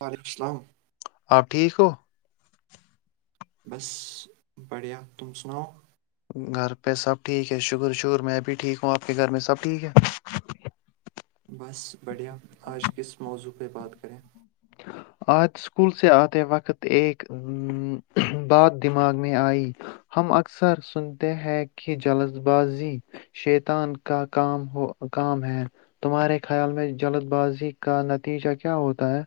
وعلیکم السلام آپ ٹھیک ہو بس بڑیا تم سناؤ گھر پہ سب ٹھیک ہے شکر شکر میں بھی ٹھیک ہوں آپ کے گھر میں سب ٹھیک ہے بس بڑھیا آج کس موضوع پہ بات کریں آج اسکول سے آتے وقت ایک بات دماغ میں آئی ہم اکثر سنتے ہیں کہ جلد بازی شیتان کا کام ہو کام ہے تمہارے خیال میں جلد بازی کا نتیجہ کیا ہوتا ہے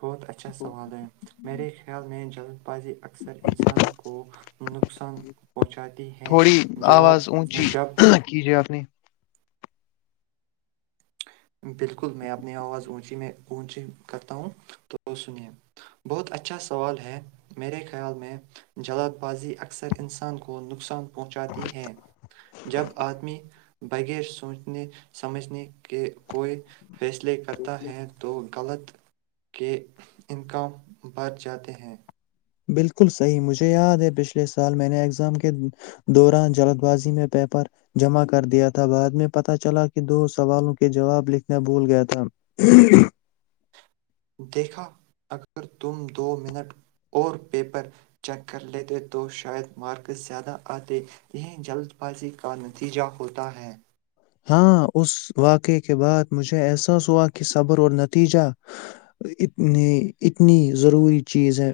بہت اچھا سوال ہے میرے خیال میں ہاں بازی اکثر انسان کو نقصان پہنچاتی ہے تھوڑی جواب آواز اونچی جب کیجیے آپ نے بالکل میں اپنی آواز اونچی میں اونچی کرتا ہوں تو سنیے بہت اچھا سوال ہے میرے خیال میں جلد بازی اکثر انسان کو نقصان پہنچاتی ہے جب آدمی بغیر سوچنے سمجھنے کے کوئی فیصلے کرتا ہے تو غلط کے انکام بھر جاتے ہیں بالکل صحیح مجھے یاد ہے پچھلے سال میں نے ایگزام کے دوران جلد بازی میں پیپر جمع کر دیا تھا بعد میں پتہ چلا کہ دو سوالوں کے جواب لکھنا بھول گیا تھا دیکھا اگر تم دو منٹ اور پیپر چیک کر لیتے تو شاید مارکس زیادہ آتے یہیں جلد بازی کا نتیجہ ہوتا ہے ہاں اس واقعہ کے بعد مجھے احساس ہوا کہ صبر اور نتیجہ اتنی اتنی ضروری چیز ہے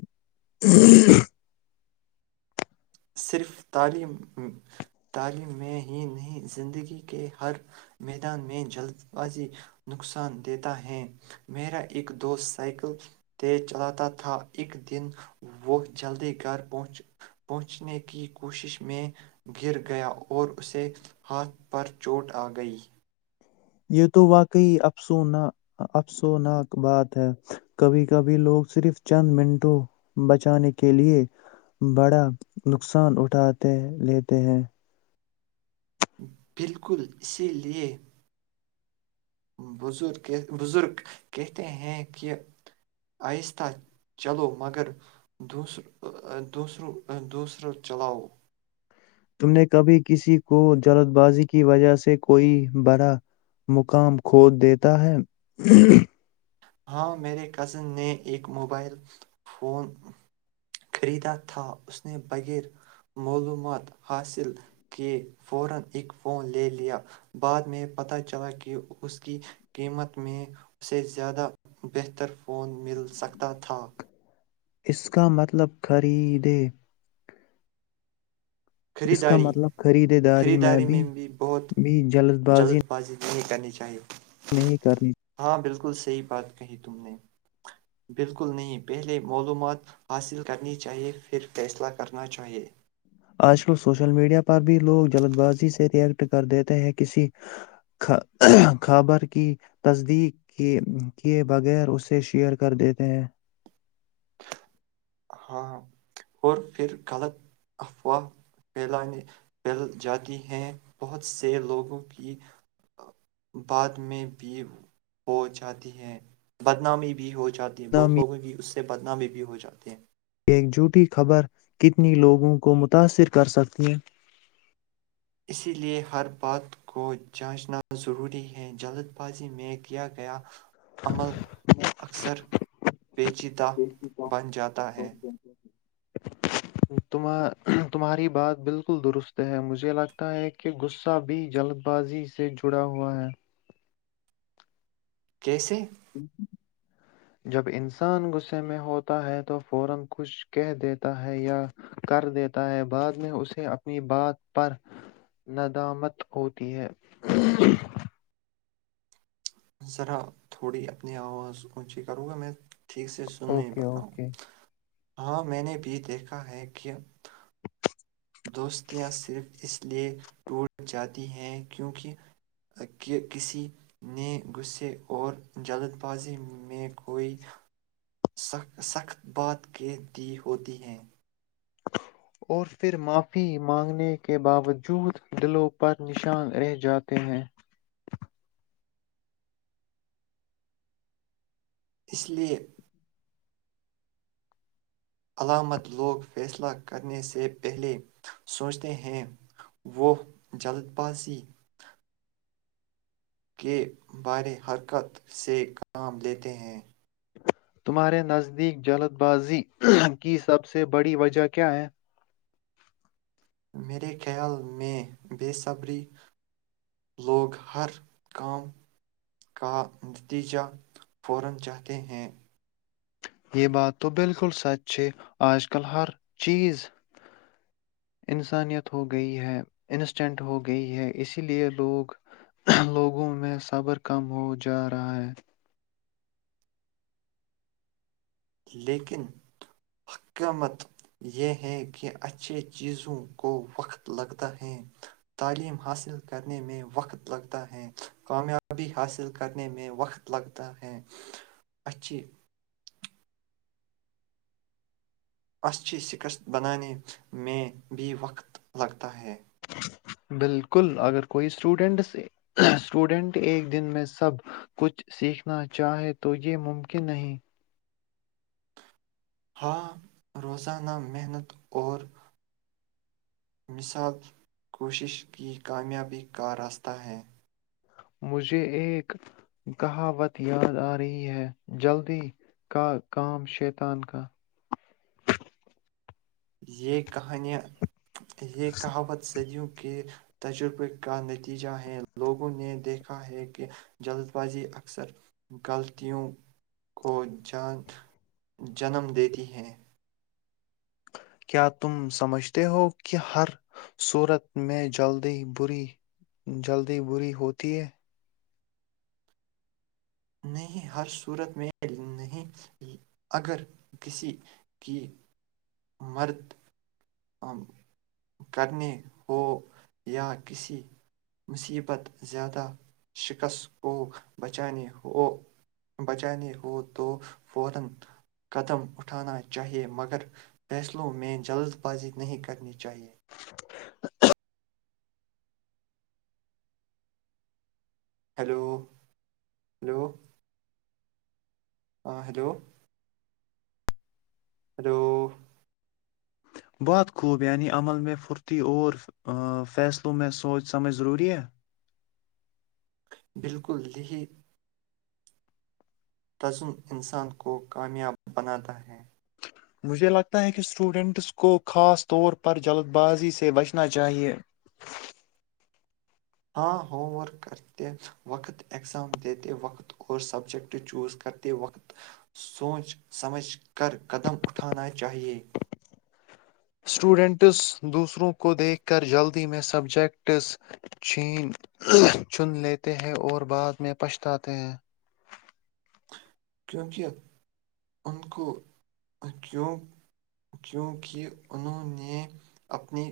صرف تعلیم تعلیم میں ہی نہیں زندگی کے ہر میدان میں جلد بازی نقصان دیتا ہے میرا ایک دوست سائیکل تیز چلاتا تھا ایک دن وہ جلدی گھر پہنچ پہنچنے کی کوشش میں گر گیا اور اسے ہاتھ پر چوٹ آ گئی یہ تو واقعی افسنا افسوناک بات ہے کبھی کبھی لوگ صرف چند منٹوں بچانے کے لیے بڑا نقصان اٹھاتے لیتے ہیں بالکل اسی لیے بزرگ کہتے ہیں کہ آہستہ چلو مگر دور دوسرو دوسروں چلاؤ تم نے کبھی کسی کو جلد بازی کی وجہ سے کوئی بڑا مقام کھود دیتا ہے ہ بہتر فون مل سکتا تھا اس کا مطلب خریدے اس کا خریداری مطلب خرید داری میں بھی بھی جلد بازی نہیں کرنی چاہیے نہیں کرنی ہاں بالکل صحی بات کہی تم نے بالکل نہیں پہلے معلومات حاصل کرنی چاہیئے پھر فیصلہ کرنا چاہیئے آج کل سوشل میڈیا پر بھی لوگ جلد بازی سے ریکٹ کر دییتے ہیں کسی خبر کی تصدیق کیے بغیر اسے شیئر کر دیتے ہیں ہاں اور پھر غلط افواہ پھیلانے پھیل جاتی ہیں بہت سے لوگوں کی بعد میں بھی ہو جاتی ہے بدنامی بھی ہو چاہتی ہیں بہت نامی لوگوں کی اس بدنامے بھی ہو جاتے ہیں یہ ایک جھوٹی خبر کتنی لوگوں کو متاثر کر سکتی ہیں اسی لئے ہر بات کو جانچنا ضروری ہے جلد بازی میں کیا گیا عمل اکثر پیچیدہ ہے بن جاتا ہے تمہاری بات بالکل درست ہے مجھے لگتا ہے کہ غصہ بھی جلد بازی سے جڑا ہوا ہے کیسے [unintelligible] ذرا تھوڑی اپنی آواز اونچی کروں گا میں ٹھیک سے سن اوکے پت اوکے ہاں میں نے بھی دیکھا ہے کہ دوستیاں صرف اس لئے ٹوٹ جاتی ہیں کیونکہ کہ کسی نے غصے اور جلد بازی میں کوئی سخت بات کہہ دی ہوتی ہیں اور پھر معافی مانگنے کے باوجود دلوں پر نشان رہ جاتے ہیں اس لیے علامت لوگ فیصلہ کرنے سے پہلے سوچتے ہیں وہ جلد بازی کے بارے حرکت سے کام لیتے ہیں تمہارے نزدیک جلد بازی کی سب سے بڑی وجہ کیا ہے ہ [unintelligible] یہ بات تو بالکل سچ ہے آج کل ہر چیز انسانیت ہو گئی ہے انسٹینٹ ہو گئی ہے اسی لیے لوگ لوگوں میں صبر کم ہو جا رہا ہے لیکن حکامت یہ ہے کہ اچھے چیزوں کو وقت لگتا ہے تعلیم حاصل کرنے میں وقت لگتا ہے کامیابی حاصل کرنے میں وقت لگتا ہے اچھی اچھی شکست بنانے میں بھی وقت لگتا ہے بالکل اگر کوئی اسٹوڈینٹ اسٹوڈینٹ ایک دن میں سب کچھ سیکھنا چاہے تو یہ ممکن نہیں ہاں روزانہ محنت اور مثال کوشش کی کامیابی کا راستہ ہے مجھے ایک کہاوت یاد آ رہی ہے جلدی کا کام شیتان کا یہ کہانیاں یہ کہاوت صدیوں کے تجربے کا نتیجہ ہے لوگوں نے دیکھا ہے کہ جلد بازی اکثر غلطیوں کو جنم دیتی ہے کیا تم سمجھتے ہو کہ ہر صورت میں بری جلدی بری ہوتی ہے نہیں ہر صورت میں نہیں اگر کسی کی مرد کرنے ہو یا کسی مصیبت زیادہ شکست کو بچانے ہو بچا نہیں وہ تو فورا ختم اٹھانا چاہیے مگر فیصلوں میں جلد واجب نہیں کرنی چاہیے ہیلو ہلو ہاں ہلو ہلو بہت خوبیانی عمل میں پھرتی اور فیصلوں میں سوچ ہمیں ضروری ہے بالکل لے تزم انسان کو کامیاب بناتا ہے مجھے لگتا ہے کہ اسٹوڈنٹس کو خاص طور پر جلد بازی سے بچنا چاہیئے وقت ایگزام دیتے وقت اور سبجیکٹ چوز کرتے وقت سوچ سمجھ کر قدم اٹھانا چاہیے اسٹوڈنٹس دوسروں کو دیکھ کر جلدی میں سبجیکٹس چ چن لیتے ہیں اور بعد میں پچھتاتے ہیں کیونکہ ان کو کیوں کیونکہ انہوں نے اپنی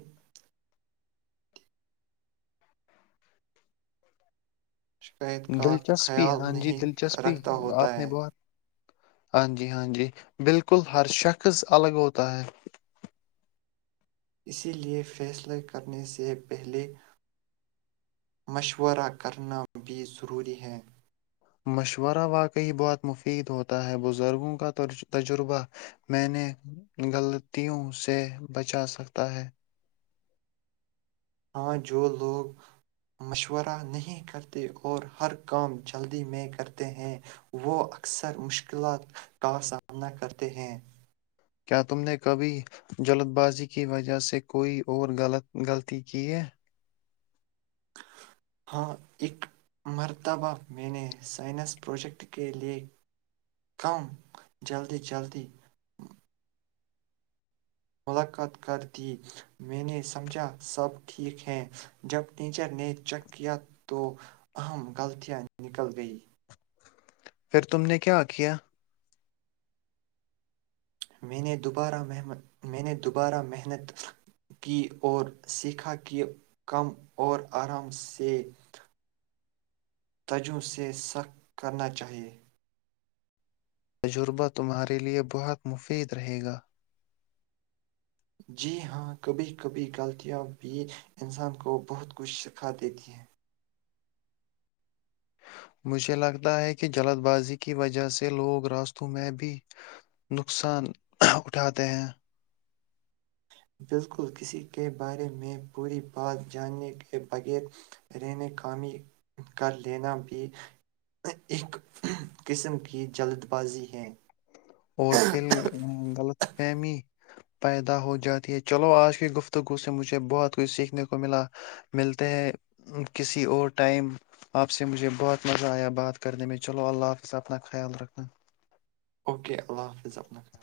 شکایت کا دلچسپی خیال ہاں جی نہیں دلچسپی رکھتا ہوتا آپ نے ہے بہت ہاں جی ہاں جی بالکل ہر شخص الگ ہوتا ہے اسی لے فیصلہے کرنے سے پہلے مشورہ کرنا بھی ضروری ہے مشورہ واقعی بہت مفید ہوتا ہے بزرگوں کا تجربہ میں نے غلطیوں سے بچا سکتا ہے ہاں جو لوگ مشورہ نہیں کرتے اور ہر کام جلدی میں کرتے ہیں وہ اکثر مشکلات کا سامنا کرتے ہیں کیا تم نے کبھی جلد بازی کی وجہ سے کوئی اور غلط غلطی کی ہے ہاں اک مرتبہ میں نے سائنس پروجیکٹ کے لیئے کہوں جلدی جلدی ملاقات کر دی میں نے سمجھا سب ٹھیک ہیں جب ٹیچر نے چیک کیا تو اہم غلطیاں نکل گئیں پھر تم نے کیا کیا میں نےہ میں نے دوبارہ محنت کی اور سیکھا کہ کم اور آرام سے تجم سے سخ کرنا چاہیئے تجربہ تمہارے لیے بہت مفید رہے گا جی ہاں کبھی کبھی غلطیاں بھی انسان کو بہت کچھ سکھا دیتی ہیں مجھے لگتا ہے کہ جلد بازی کی وجہ سے لوگ راستوں میں بھی نقصان اٹھاتے ہیں بالکل کسی کے بارے میں پوری بات جاننے کے بغیر رہنے کاامی کر لینا بھی ایک قسم کی جلد بازی ہے اور فھر غلط فہمی پیدا ہو جاتی ہے چلو آج کی گفتگو سے مجھے بہت کچھ سیکھنے کو ملا ملتے ہیں کسی اور ٹائم آپ سے مجھے بہت مزہ آیا بات کرنے میں چلو اللہ حافظ اپنا خیال رکھنا اوے اللہ حافظ اپنا خیال